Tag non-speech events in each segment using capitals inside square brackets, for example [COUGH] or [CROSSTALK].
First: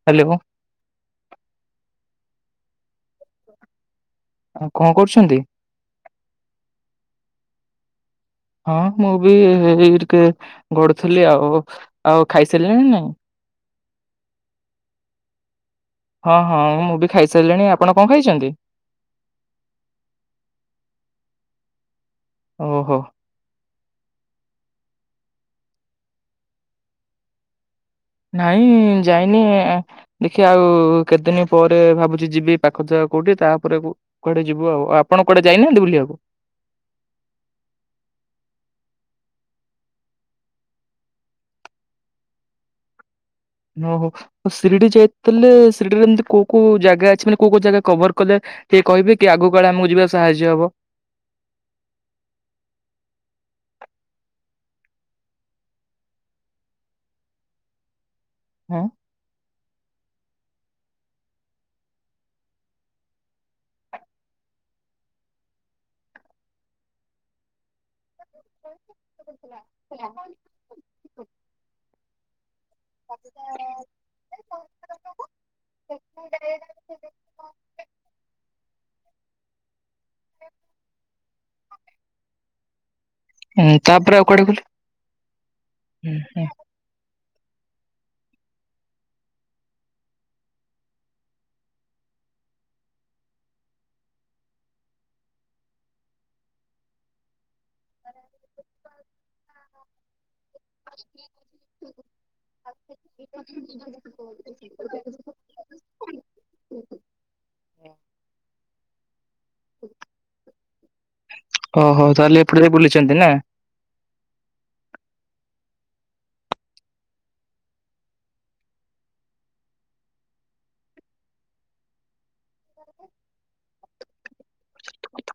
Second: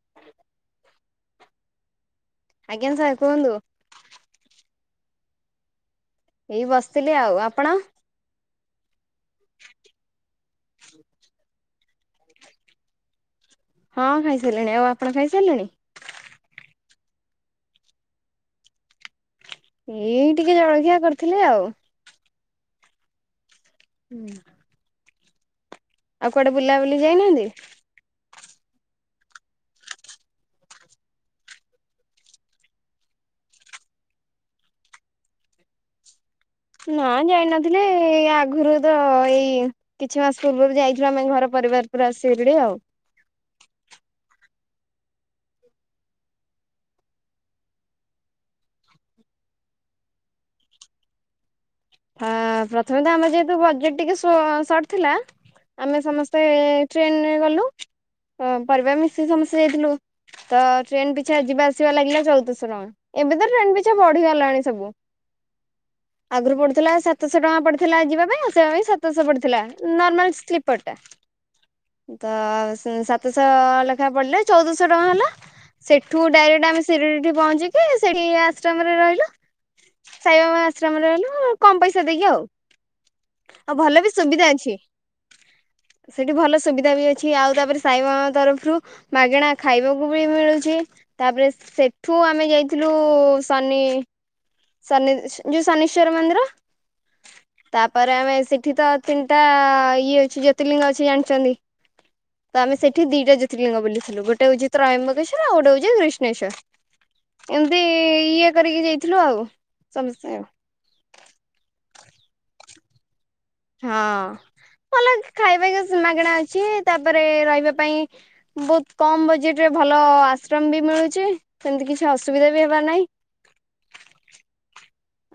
[UNINTELLIGIBLE] ଆଜ୍ଞା ସାର୍ କୁହନ୍ତୁ? ଆଉ କଣ କରୁଛନ୍ତି? ଏଇ ବସିଥିଲି ଆଉ ଆପଣ? ହଁ ମୁଁ ବି ଏଇ ଟିକେ ଗଡୁଥିଲି ଆଉ ଆଉ ଖାଇସାରିଲେଣି ନା ନାଇଁ? ହଁ ଖାଇସାରିଲିଣି ଆଉ ଆପଣ ଖାଇସାରିଲେଣି? ହଁ ହଁ ମୁଁ ବି ଖାଇସାରିଲିଣି ଆପଣ କଣ ଖାଇଛନ୍ତି? ଏଇ ଟିକେ ଜଳଖିଆ କରିଥିଲି ଆଉ। ଓହୋ। ନାଁ ଆଉ କୁଆଡେ ବୁଲା ବୁଲି ଯାଇନାହାନ୍ତି? ନାଇଁ ଯାଇନି ଦେଖିଆ ଆଉ କେତେଦିନ୍ ପରେ ଭାବୁଛି ଯିବି ପାଖ ଜାଗା କୋଉଠି ତାପରେ କୁଆଡେ ଯିବୁ ଆଉ ଆପଣ କୁଆଡେ ଯାଇନାହାନ୍ତି ବୁଲିବାକୁ? ନା ଯାଇନଥିଲି ଆଗରୁ ତ ଏଇ କିଛି ମାସ ପୂର୍ବରୁ ଯାଇଥିଲୁ ଆମେ ଘର ପରିବାର ପୁରା ଶିରିଡ଼ି ଆଉ ଓହୋ ଶିରିଡି ଯାଇଥିଲେ ଶିରିଡିରେ ଏମିତି କୋଉ କୋଉ ଜାଗା ଅଛି ମାନେ କୋଉ କୋଉ ଜାଗା କଭର୍ କଲେ ଟିକିଏ କହିବେ କି ଆଗକୁ କାଳେ ଆମକୁ ଯିବା କୁ ସାହାଯ୍ୟ ହବ? ହଁ ପ୍ରଥମେ ତ ଆମେ ଯେହେତୁ ବଜେଟ୍ ଟିକେ ସଟ୍ ଥିଲା ଆମେ ସମସ୍ତେ ଟ୍ରେନ୍ ରେ ଗଲୁ ପରିବାର ମିଶିକି ସମସ୍ତେ ଯାଇଥିଲୁ। ତ ଟ୍ରେନ୍ ପିଛା ଯିବା ଆସିବା ଲାଗିଲା ଚଉଦଶ ଟଙ୍କା। ଏବେ ତ ଟ୍ରେନ୍ ପିଛା ବଢିଗଲାଣି ସବୁ। ଆଗରୁ ପଡୁ ହେଲା ସାତଶହ ଟଙ୍କା ପଡ଼ିଥିଲା ଯିବା ପାଇ ଆସିବା ପାଇଁ ସାତଶହ ପଡ଼ିଥିଲା ନର୍ମାଲ ସ୍କିପ୍ ଟା ତ ସାତଶହ ଲେଖାଏ ପଡିଲା ଚଉଦଶ ଚଉଦଶ ଟଙ୍କା ହେଲା ସେଠୁ ଡାଇରେକ୍ଟ ଆମେ ଶିରିଡି ଠି ପହଞ୍ଚିକି ସେଇଠି ଆଶ୍ରମରେ ରହିଲୁ। ସାଇବାବା ଆଶ୍ରମରେ କମ ପଇସା ଦେଇକି ଆଉ। ଆଉ ହଁ ଭଲ ବି ତାପରେ କୁଆଡେ ସୁବିଧା ଗଲେ ଅଛି ସେଠି ଭଲ ସୁବିଧା ବି ଅଛି ଆଉ ତାପରେ ସାଇବାବାଙ୍କ ତରଫରୁ ମାଗେଣା ଖାଇବାକୁ ବି ମିଳୁଛି। ତାପରେ ସେଠୁ ଆମେ ଯାଇଥିଲୁ ଶନି ସେ ଯଉ ସନୀଶ୍ୱର ମନ୍ଦିର ତାପରେ ଆମେ ସେଠି ତ ତିନିଟା ଇଏ ହଉଛି ଜ୍ୟୋତିଲିଙ୍ଗ ଅଛି ଜାଣିଛନ୍ତି ତ ଆମେ ସେଠି ଦିଟା ଜ୍ୟୋତିର୍ଲିିଙ୍ଗ ବୋଲିଥିଲୁ। ଗୋଟେ ହଉଛି ତ ତ୍ରୟମ୍ବକେସ ଗୋଟେ ହଉଛି ଗ୍ରୀଷ୍ଣେଶ୍ଵର ଏମିତି ଇଏ କରିକି ଯାଇଥିଲୁ ଆଉ। ସମସ୍ତେ ଓହୋ ତାହେଲେ ଏପଟେ ଯ ବି ବୁଲିଛନ୍ତି ନା? ହଁ ଭଲ ଖାଇବା ମାଗଣା ଅଛି ତାପରେ ରହିବା ପାଇଁ ବହୁତ କମ୍ ବଜେଟରେ ଭଲ ଆଶ୍ରମ ବି ମିଳୁଛି। ସେମିତି କିଛି ଅସୁବିଧା ବି ହେବାର ନାହିଁ।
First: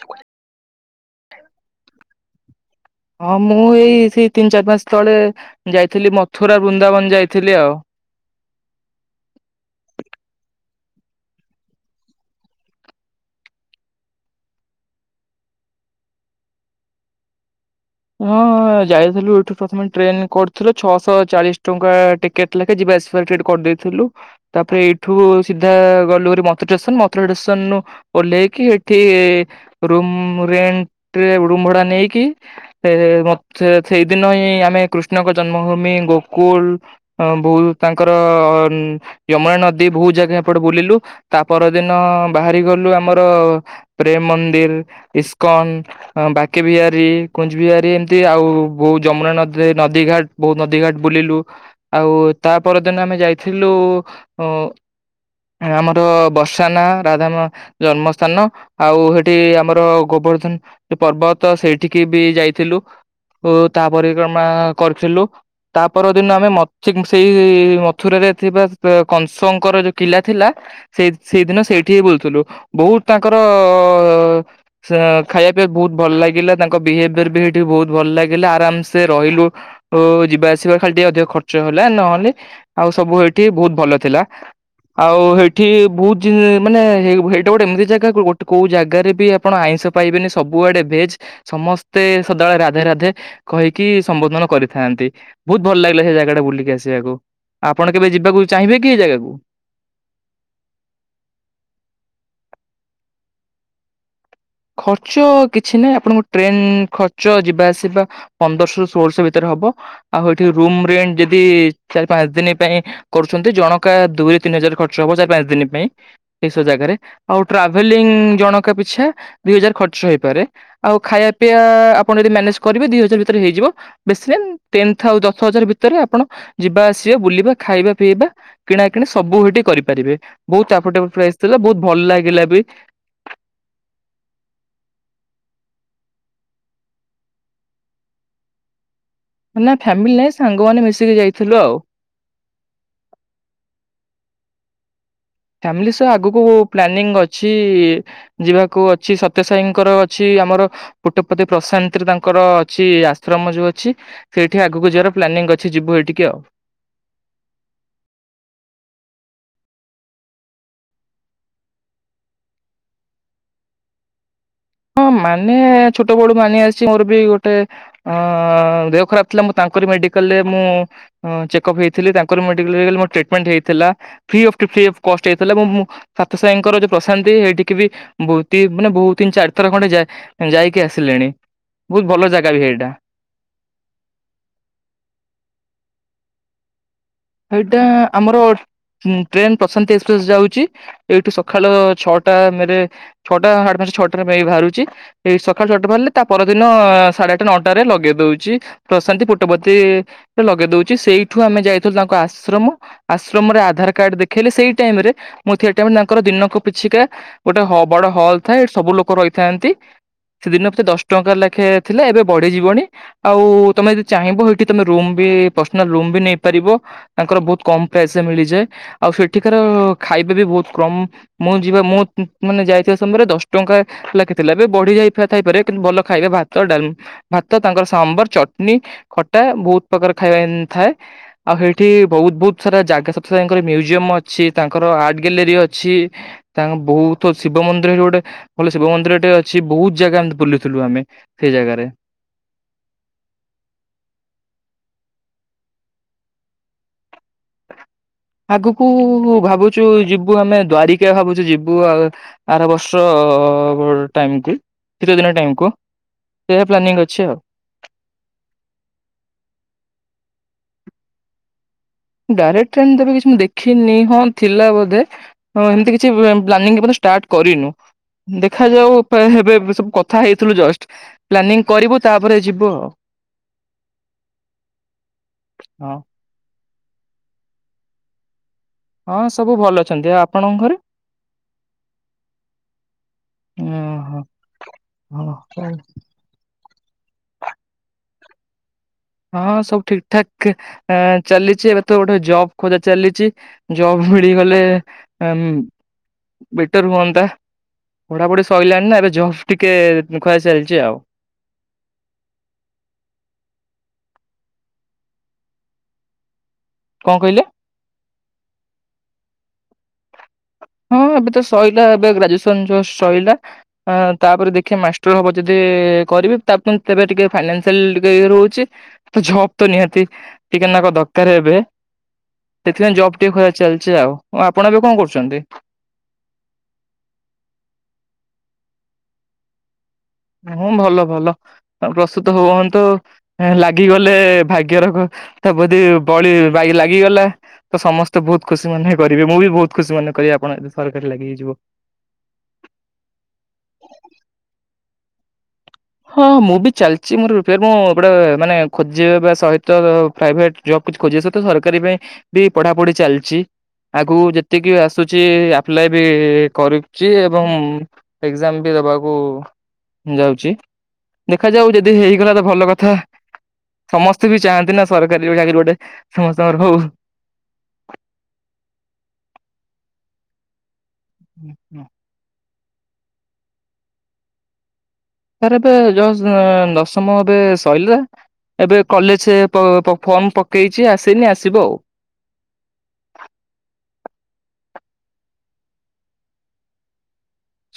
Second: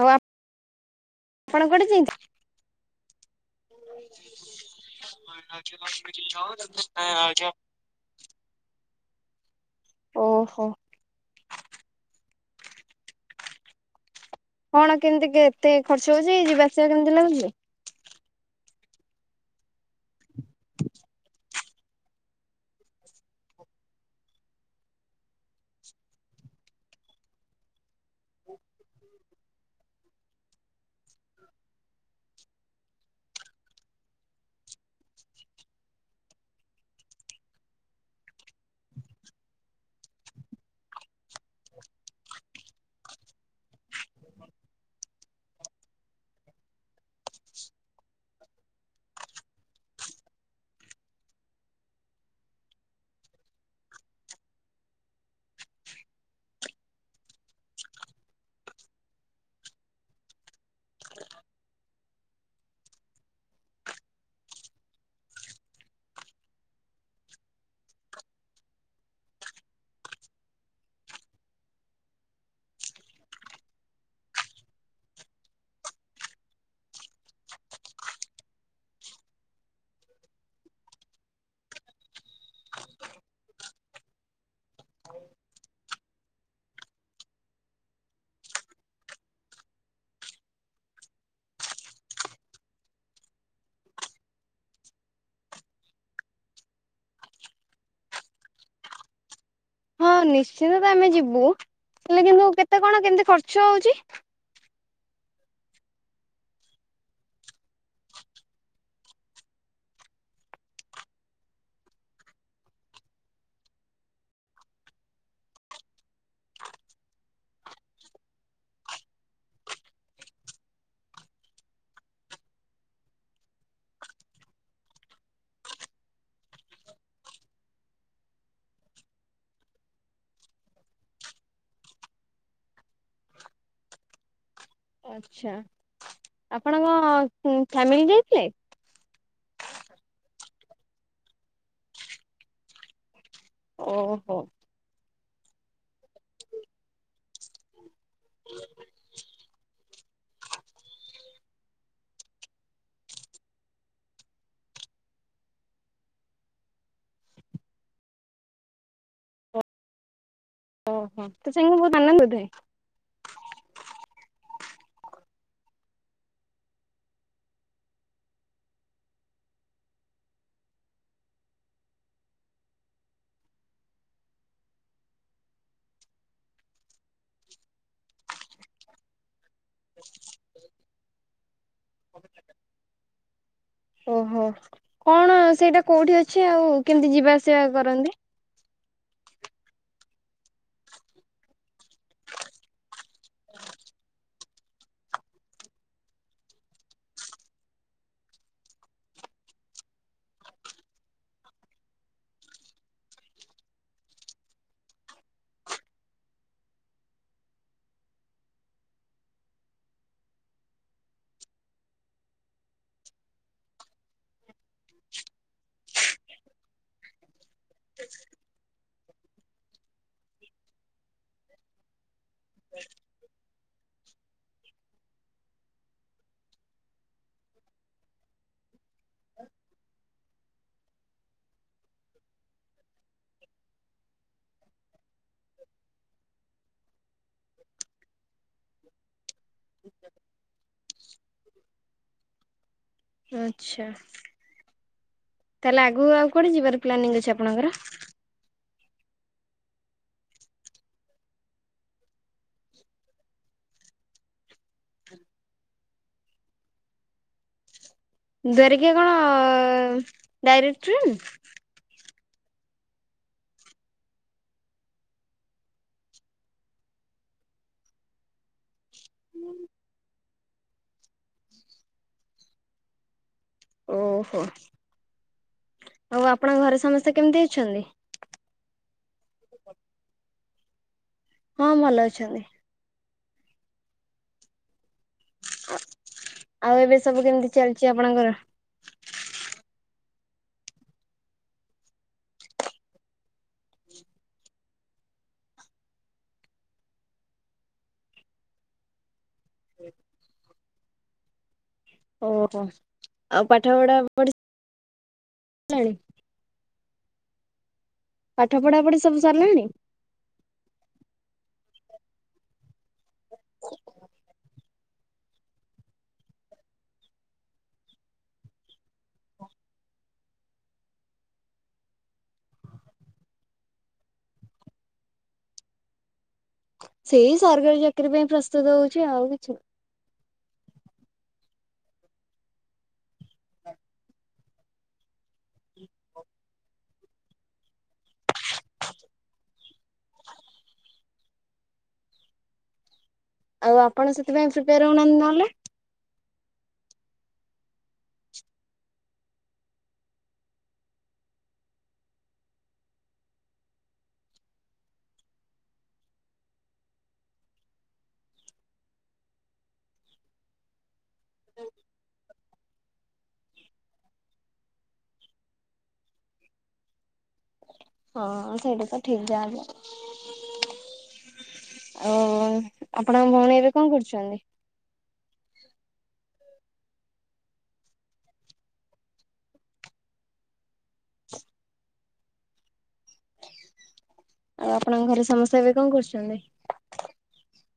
ଆଉ ଆପଣ କୋଉଠି ଜଇଥିଲେ? ହଁ ମୁଁ ଏଇ ସେଇ ତିନି ଚାରି ମାସ ତଳେ ଯାଇଥିଲି ମଥୁରା ବୃନ୍ଦାବନ ଯାଇଥିଲି ଆଉ। ଓହୋ କଣ କେମିତି କେତେ ଖର୍ଚ୍ଚ ହଉଛି ଯିବା ଆସିବା କେମିତି ଲାଗୁଛି? ହଁ ଯାଇଥିଲୁ ଏଠୁ ପ୍ରଥମେ ଟ୍ରେନ କରୁଥିଲୁ ଛଅଶହ ଚାଳିଶ ଟଙ୍କା ଟିକେଟ୍ ଲେଖ ଯିବା ଟିକେଟ କରିଦେଇଥିଲୁ। ତାପରେ ଏଇଠୁ ସିଧା ଗଲୁଭାରି ମଥୁରା ଷ୍ଟେସନ ମଥୁରା ଷ୍ଟେସନ ରୁ ଓହ୍ଲେଇକି ଏଠି ରୁମ ରେନ୍ଟରେ ରୁମ ଭଡା ନେଇକି ସେ ସେଇଦିନ ହିଁ ଆମେ କୃଷ୍ଣଙ୍କ ଜନ୍ମଭୂମି ଗୋକୁଲ ଅ ବହୁ ତାଙ୍କର ଅ ଯମୁନା ନଦୀ ବହୁ ଜାଗା ଏପଟେ ବୁଲିଲୁ ତା ପରଦିନ ବାହାରି ଗଲୁ ଆମର ପ୍ରେମ ମନ୍ଦିର ଇସ୍କନ ଅ ବାକେ ବିହାରୀ କୁଞ୍ଜ ବିହାରୀ ଏମିତି ଆଉ ବୋ ଯମୁନା ନଦୀରେ ନଦୀ ଘାଟ ବହୁ ନଦୀ ଘାଟ ବୁଲିଲୁ ଆଉ ତା ପରଦିନ ଆମେ ଯାଇଥିଲୁ ଉଁ ଆମର ବର୍ଷାନ ରାଧାମ ଜନ୍ମ ସ୍ଥାନ ଆଉ ହେଠି ଆମର ଗୋବର୍ଦ୍ଧନ ପର୍ବତ ସେଇଠି କି ବି ଯାଇଥିଲୁ ଉଁ ତା ପରିକ୍ରମା କରିଥିଲୁ। ତା ପର ଦିନ ଆମେ ସେଇ ମଥୁରରେ ଥିବା କଂସଙ୍କର ଯୋଉ କିଲା ଥିଲା ସେଇ ସେଇଦିନ ସେଇଠି ହି ବୋଲୁଥିଲୁ ବହୁତ ତାଙ୍କର ସେ ଖାଇବା ପାଇଁ ବହୁତ ଭଲ ଲାଗିଲା ତାଙ୍କୁ ଙ୍କ ବିହେଭିୟର ବି ସେଇଠି ବହୁତ ଭଲ ଲାଗିଲା ଆରାମସେ ରହିଲୁ ଓ ଯିବା ଆସିବା ଖାଲି ଟିକେ ଅଧିକ ଖର୍ଚ୍ଚ ହେଲା ନହେଲେ ଆଉ ସବୁ ଏଇଠି ବହୁତ ଭଲ ଥିଲା। ଆଉ ସେଇଠି ବହୁତ ଦିନ ମାନେ ସେଇଟା ଗୋଟେ ଏମିତି ଜାଗା ଗୋଟେ କୋଉ ଜାଗାରେ ବି ଆ ଆପଣ ଆଇଁଷ ପାଇବେନି ସବୁଆଡେ ଭେଜ ସମସ୍ତେ ସଦାବେଳେ ରାଧେ ରାଧେ କହିକି ସମ୍ବୋଧନ କରିଥାନ୍ତି ବହୁତ ଭଲ ଲାଗିଲା ସେ ଜାଗା ଟା ବୁଲିକି ଆସିବାକୁ। ଆପଣ କେବେ ଯିବାକୁ ଚାହିଁବେ କି ଏ ଜାଗାକୁ? ହଁ ନିଶ୍ଚିନ୍ତ ତ ଆମେ ଯିବୁ ହେଲେ କିନ୍ତୁ କେତେ କଣ କେମିତି ଖର୍ଚ୍ଚ ହଉଛି? ଖର୍ଚ କିଛି ନାହିଁ ଆପଣଙ୍କ ଟ୍ରେନ ଖର୍ଚ୍ଚ ଯିବା ଆସିବା ପନ୍ଦରଶହ ର ଷୋହଳଶହ ଭିତରେ ହବ ଆଉ ଏଠି ରୁମ ରେଟ ଯଦି ଚାରି ପାଞ୍ଚ ଦିନ ପାଇଁ କରୁଛନ୍ତି ଜଣକା ଦୁଇରେ ତିନି ହଜାର ଖର୍ଚ୍ଚ ହବ ଚାରି ପାଞ୍ଚ ଦିନ ପାଇଁ ଏସୁ ଜାଗାରେ ଆଉ ଟ୍ରାଭେଲିଂ ଜଣଙ୍କ ପିଛା ଦି ହଜାର ଖର୍ଚ୍ଚ ହେଇପାରେ ଆଉ ଖାଇବା ପିଇବା ଆପଣ ଯଦି ମ୍ୟାନେଜ କରିବେ ଦି ହଜାର ଭିତରେ ହେଇଯିବ ବେଶୀ ଟେନ ଆଉ ଦଶ ହଜାର ଭିତରେ ଆପଣ ଯିବା ଆସିବା ବୁଲିବା ଖାଇବା ପିଇବା କିଣା କିିଣି ସବୁ ହେଠି କରିପାରିବେ ବହୁତ ଆଫୋର୍ଟେବଲ ପ୍ରାଇ ଥିଲା ବହୁତ ଭଲ ଲାଗିଲା ବି ଆଚ୍ଛା ଆପଣଙ୍କ ଉଁ ଫ୍ୟାମିଲି ଯାଇଥିଲେ? ନା ଫ୍ୟାମିଲି ନାଇଁ ସାଙ୍ଗମାନେ ମିଶିକି ଯାଇଥିଲୁ ଆଉ। ଓହୋ। ଫ୍ୟାମିଲି ସହ ଆଗକୁ ପ୍ଲାନିଂ ଅଛି ଯିବାକୁ ଅଛି ସତ୍ୟ ସାଇଙ୍କର ଅଛି ଆମର କୁଟପତି ପ୍ରଶାନ୍ତରେ ତାଙ୍କର ଅଛି ଆଶ୍ରମ ଯୋଉ ଅଛି। ସେଇଠି ଆଗକୁ ଯିବାର ପ୍ଲାନିଂ ଅଛି ଯିବୁ ଏଇଠିକି ଆଉ ଓହୋ ତ ସାଙ୍ଗଙ୍କୁ ବହୁତ ଆନନ୍ଦ ଥାଏ। ହଁ ମାନେ ଛୋଟ ବଳୁ ମାନି ଆସିଚି ମୋର ବି ଗୋଟେ ଅ ଦେହ ଖରାପ ଥିଲା ମୁଁ ତାଙ୍କରି ମେଡିକାଲରେ ମୁଁ ଆଁ ଚେକ ଅପ୍ ହେଇଥିଲି ତାଙ୍କର ମେଡିକଲ ମୁ ଟ୍ରିଟମେଣ୍ଟ ହେଇଥିଲା ଫ୍ରି ଅଫ କଷ୍ଟ ରେ ହେଇଥିଲା ମୁଁ ମୁଁ। ସାତ ସାଇଙ୍କର ଯୋଉ ପ୍ରଶାନ୍ତି ସେଇଠିକି ବି ବହୁତି ମାନେ ବହୁତ ତିନି ଚାରି ଦି ଥର ଖଣ୍ଡେ ଯା-ଯାଇକି ଆସିଲିଣି ବହୁତ ଭଲ ଜାଗା ବି ଏଇଟା। ଓହୋ କଣ ସେଇଟା କୋଉଠି ଅଛି ଆଉ କେମିତି ଯିବା ଆସିବା ଏଇଟା କରନ୍ତି? ଆମର ଟ୍ରେନ ପ୍ରଶାନ୍ତି ଏକ୍ସପ୍ରେସ ଯାଉଛି ଏଇଠି ସକାଳ ଛଅଟା ମେରେ ଛଅଟା ସାଢ଼େ ପାଞ୍ଚଟା ଛଅଟାରେ ମେରେ ବାହାରୁଛି। ଏଇ ସକାଳ ଛଅଟା ବାହାରିଲେ ତା ପରଦିନ ସାଢେ ଆଠ ନଅଟା ରେ ଲଗେଇ ଦଉଛି। ପ୍ରଶାନ୍ତି ପୁଟବତୀରେ ଲଗେଇ ଦଉଛି ସେଇଠୁ ଆମେ ଯାଇଥିଲୁ ତାଙ୍କ ଆଶ୍ରମ। ଆଶ୍ରମରେ ଆଧାର କାର୍ଡ ଦେଖେଇଲେ ସେଇ ଟାଇମରେ ମୁଁ ଟାଇମ ରେ ତାଙ୍କର ଦିନକୁ ପିଛିିକା ଗୋଟେ ହ ବଡ ହଲ୍ ଥାଏ ଏଠି ସବୁ ଲୋକ ରହିଥାନ୍ତି। ସେଦିନ ପ୍ରତି ଦଶ ଟଙ୍କା ଲେଖାଏ ଥିଲା ଏବେ ବଢିଯିବନି। ଆଉ ତମେ ଯଦି ଚାହିଁବ ସେଇଠି ତମେ ରୁମ ବି ପର୍ସନାଲ ରୁମ ବି ନେଇ ପାରିବ ତାଙ୍କର ବହୁତ କମ ପ୍ରାଇସରେ ମିଳିଯାଏ ଆଉ ସେଠିକାର ଖାଇବା ବି ବହୁତ କମ। ମୁଁ ଯିବା ମୁଁ ମାନେ ଯାଇଥିବା ସମୟରେ ଦଶ ଟଙ୍କା ଲାଗିଥିଲା ଏବେ ବଢିଯାଇ ଥାଇପାରେ କିନ୍ତୁ ଭଲ ଖାଇବେ ଭାତ ଡାଲ ଭାତ ତାଙ୍କର ସାମ୍ବର, ଚଟଣୀ, ଖଟା ବହୁତ ପ୍ରକାର ଖାଇବା ଥାଏ। ଆଉ ସେଇଠି ବହୁତ ବହୁତ ସାରା ଜାଗା ସତ୍ୟ ସାଇଙ୍କର ମ୍ୟୁଜିୟମ ଅଛି ତାଙ୍କର ଆର୍ଟ ଗ୍ୟାଲେରୀ ଅଛି। ତାଙ୍କ ବହୁତୁ ଶିବ ମନ୍ଦିର ଗୋଟେ ଭଲ ଶିବ ମନ୍ଦିରଟେ ଅଛି ବହୁତ ଜାଗା ଏମିତି ବୁଲୁଥିଲୁ ଆମେ। ସେଇ ଜାଗାରେ। ଆଚ୍ଛା। ତାହେଲେ ଆଗକୁ ଆଉ କୁଆଡେ ଯିବାର ପ୍ଲାନିଂ ଅଛି ଆପଣଙ୍କର? ଆଗୁକୁ ଭାବୁଛୁ ଯିବୁ ଆମେ ଦ୍ୱାରିକା ଭାବୁଛୁ ଯିବୁ ଆଉ। ଆର ବର୍ଷ ଅ ଟାଇମକୁ ଶୀତ ଦିନ ଟାଇମକୁ। ସେୟା ପ୍ଲାନିଂ ଅଛି ଆଉ। ଦ୍ଵାରିକା କଣ ଡାଇରେକ୍ଟ ଟ୍ରେନ୍? ଡାଇରେକ୍ଟ ଟ୍ରେନ ତ ଏବେ କିଛି ମୁଁ ଦେଖିନି ହଁ ଥିଲା ବୋଧେ। ହଁ ଏମିତି କିଛି ବ ପ୍ଲାନିଂ ଏପନ୍ତ ଷ୍ଟାର୍ଟ କରିନୁ। ଦେଖାଯାଉ ପେ ହେବେ ଏବେ ସବୁ କଥା ହେଇଥିଲୁ ଜଷ୍ଟ। ପ୍ଲାନିଂ କରିବୁ ତାପରେ ଯିବୁ ଆଉ। ଓହୋ। ହଁ ଆଉ ଆପଣଙ୍କ ଘରେ ସମସ୍ତେ କେମିତି ଅଛନ୍ତି? ହଁ ସବୁ ଭଲ ଅଛନ୍ତି। ଆଉ ଆପଣଙ୍କ ଘରେ? ହଁ ଭଲ ଅଛନ୍ତି। ଓଁ ହ ହ ହଉ। ଆଉ ଏବେ ସବୁ କେମିତି ଚାଲିଛି ଆପଣଙ୍କର? ହଁ ସବୁ ଠିକ ଠାକ ଆ ଚାଲିଛି ଏବେ ତ ଗୋଟେ ଜବ୍ ଖୋଜା ଚାଲିଛି। ଜବ୍ ମିଳିଗଲେ ଏମ। ବେଟର ହୁଅନ୍ତା ପଢାପଢି ସଇଲାଣି ନା ଏବେ ଜବ୍ ଟିକେ ଇଁ ଖୋଜା ଚାଲିଛି ଆଉ। ଓହୋ ଆଉ ପାଠ ପଢା ପଢି ଲାଣି। କଣ କହିଲେ? ପାଠ ପଢ଼ାପଢ଼ି ସବୁ ସାରିଲାଣି? ହଁ ଏବେ ତ ସଇଲା ଏବେ ଗ୍ରାଜୁଏସନ ଯସ୍ ସଇଲା ଆଁ ତାପରେ ଦେଖିବା ମା ଟର ହବ ଯଦି କରିବି ତା [UNINTELLIGIBLE] ତେବେ ଟିକେ ଫାଇନାସିଆଲ ଟିକେ ଇଏ ରହୁଛି। ତ ଜବ ତ ନିହାତି ଟିକେ ନାକ ଦରକାର ଏବେ। ସେଥିପାଇଁ ଜବ୍ ଟିକେ ଖୋଜା ଚାଲିଛି ଆଉ। ଆପଣ ଏବେ କଣ କରୁଛନ୍ତି? ସେଇ ସରକାରୀ ଚାକିରି ପାଇଁ ପ୍ରସ୍ତୁତ ହଉଛି ଆଉ କିଛି ହୁଁ ଭଲ ଭଲ। ଅ ପ୍ରସ୍ତୁତ ହୁଅନ୍ତୁ ହେଁ ଲାଗିଗଲେ ଭାଗ୍ୟର କ ତା ବୋଧି ବଳି ବାଇ ଲାଗିଗଲା। ତ ସମସ୍ତେ ବହୁତ ଖୁସି ମନେ କରିବେ ମୁଁ ବି ବହୁତ ଖୁସି ମନେ କରିବି ଆପଣ [UNINTELLIGIBLE] ସରକାରୀ ଲାଗି ହେଇଯିବ। ଆଉ ଆପଣ ସେଥିପାଇଁ ପ୍ରିପେୟାର ହଉନାହାନ୍ତି ନହେଲେ। ହଁ ମୁଁ ବି ଚାଲିଛି ମୋର ପ୍ରିପେୟାର୍ ମୁଁ ଗୋଟେ ମାନେ ଖୋଜିବା ସହିତ ର ପ୍ରାଇଭେଟ। ଜବ୍ କିଛି ଖୋଜିବା ସହିତ ସରକାରୀ ପାଇଁ ବି ପଢାପଢି ଚାଲିଛି। ଆଗକୁ ଯେତିକି ଆସୁଛି ଆପ୍ଲାଏ ବି କରିଛି ଏବଂ। ଏକ୍ଜାମ ବି ଦବାକୁ ଯାଉଛି ଦେଖାଯାଉ ଯଦି ହେଇଗଲା ତ ଭଲ କ ଥା ସମସ୍ତେ ବି ଚାହାନ୍ତି ନା ସରକାରୀ ଭଳିଆ ଚାକିରି ଗୋଟେ ସମସ୍ତଙ୍କର ହଉ। ହଁ ସେଇଟା ତ ଠିକ ଯାହେଲେ। ହୁଁ ହୁଁ। ଆଉ ଆପଣଙ୍କ ଭଉଣୀ ଏବେ କଣ କରୁଛନ୍ତି? ତାର ଏବେ ଜସ ଅଁ ଦଶମ ଏବେ ଶଇଲା। ଏବେ କଲେଜ ପ ପ ଫର୍ମ ପକେଇଛି ଆସିନି ଆସିବ ଆଉ। ଆଉ ଆପଣଙ୍କ ଘରେ ସମସ୍ତେ ଏବେ କଣ କରୁଛନ୍ତି?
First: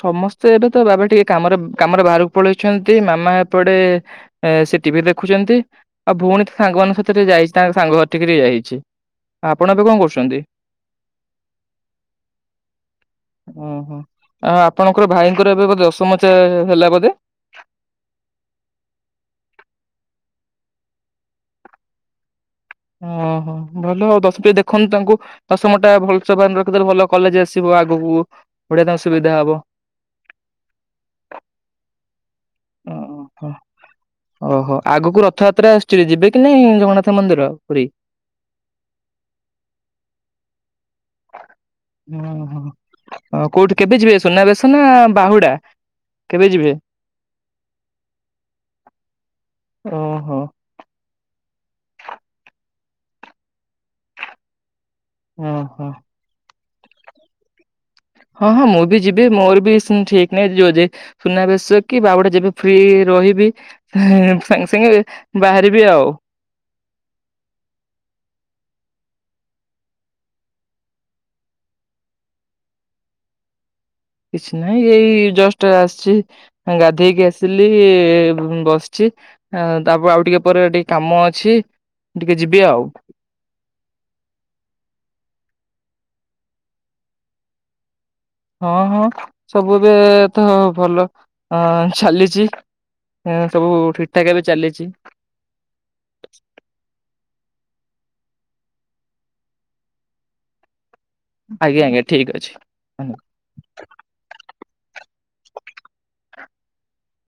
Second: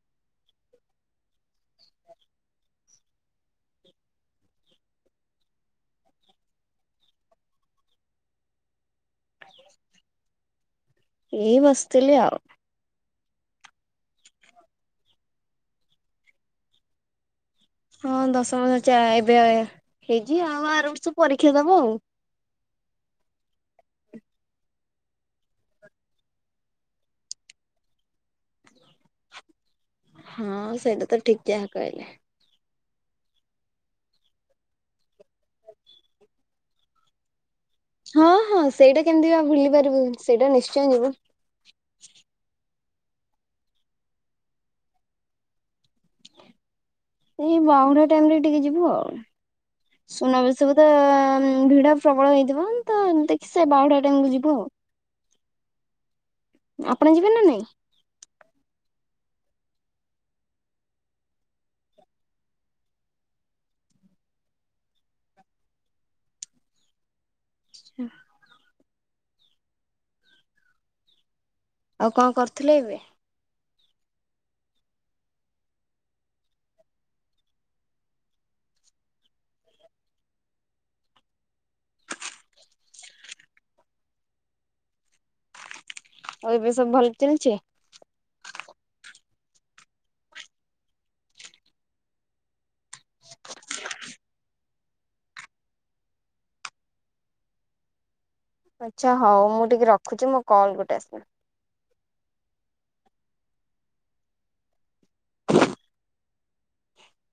ସମସ୍ତେ ଏବେ ତ ବାବା ଟିକେ କାମରେ କାମରେ ବାହାରକୁ ପଳେଇଛନ୍ତି ମାମା ଏପଟେ। ଏ ସେ ଟି ଭି ଦେଖୁଛନ୍ତି ଆଉ ଭଉଣୀ ତା ସାଙ୍ଗମାନଙ୍କ ସହିତ ଟିକେ ଯାଇଛି ତାଙ୍କ ସାଙ୍ଗ ଘର ଠି କିରି ଯାଇଛି। ଆପଣ ଏବେ କଣ କରୁଛନ୍ତି? ଏଇ ବସିଥିଲି ଆଉ। ଓହୋ ଆ ଆପଣଙ୍କର ଭାଇଙ୍କର ଏବେ ବୋଧେ ଦଶମ ଚା ହେଲା ବୋଧେ? ହଁ ଦଶମ ଚା ଏବେ ଆ ହେଇଛି ଆଉ ଆର ବର୍ଷ ପରୀକ୍ଷା ଦବ ଆଉ। ଓହୋ ଭଲ ଆଉ [UNINTELLIGIBLE] ଦେଖନ୍ତୁ ତାଙ୍କୁ ଦଶମ ଟା ଭଲସେ ମାର୍କ ରଖିଦେଲେ ଭଲ କଲେଜ୍ ଆସିବ ଆଗକୁ ବଢିଆ ତାଙ୍କୁ ସୁବିଧା ହବ। ହଁ ସେଇଟା ତ ଠିକ୍ ଯାହା କହିଲେ। ଅ ହଁ। ଓହୋ, ଆଗକୁ ରଥଯାତ୍ରା ଆସୁଛି ଯିବେ କି ନାଇଁ ଜଗନା ନାଥ ମନ୍ଦିର ପୁରୀ? ହଁ ହଁ ସେଇଟା କେମିତି ବା ଭୁଲି ପାରିବୁ ସେଇଟା ନିଶ୍ଚୟ ଯିବୁ। ହୁଁ ହୁଁ। କୋଉଠି କେବେ ଯିବେ ସୁନାବେଶ ନା ବାହୁଡା କେବେ ଯିବେ? ଏଇ ବାହୁଡା ଟାଇମ୍ ରେ ଟିକେ ଯିବୁ ଆଉ। ଓହୋ ସୁନାବେ ସବୁ ତ ଭିଡ଼ ପ୍ରବଳ ହେଇଥିବ, ତ ଦେଖି ସେ ବାହୁଡ଼ା ଟାଇମକୁୁ ଯିବୁ ଆଉ। ଓହୋ। ଆପଣ ଯିବେ ନା ନାଇଁ? ହଁ ହଁ ମୁଁ ବି ଯିବି। ମୋର ବି ସେମତି ଠିକ୍ ନାହିଁ ଯୋଉ ଯେ ସୁନାବେଶ କି ବାହୁଡା ଯେବେ ଫ୍ରି ରହିବି ସାଙ୍ଗେ ସାଙ୍ଗେ ବାହାରିବି ଆଉ। [UNINTELLIGIBLE] ଆଉ କଣ କରୁଥିଲେ ଏବେ? କିଛି ନାହିଁ ଏଇ ଜଷ୍ଟ୍ ଆସିଚି। ଗାଧେଇକି ଆସିଲି ବସିଚି। ତାପରେ ଆଉ ଟିକେ ପରେ ଟିକେ କାମ ଅଛି ମୁଁ ଟିକେ ଯିବେ ଆଉ। ଆଉ ଏବେ ସବୁ ଭଲ ଚାଲିଚି? ହଁ ହଁ ସବୁ ଏବେ ତ ଭଲ ଅ ଚାଲିଚି। ହଁ ସବୁ ଠିକ୍ ଠାକ୍ ଏବେ ଚାଲିଚି। ଆଚ୍ଛା ହଉ ମୁଁ ଟିକେ ରଖୁଚି ମୋ କଲ୍ ଗୋଟେ ଆସିଲାଣି। ଆଜ୍ଞା ଆଜ୍ଞା ଠିକ୍ ଅଛି। [INAUDIBLE]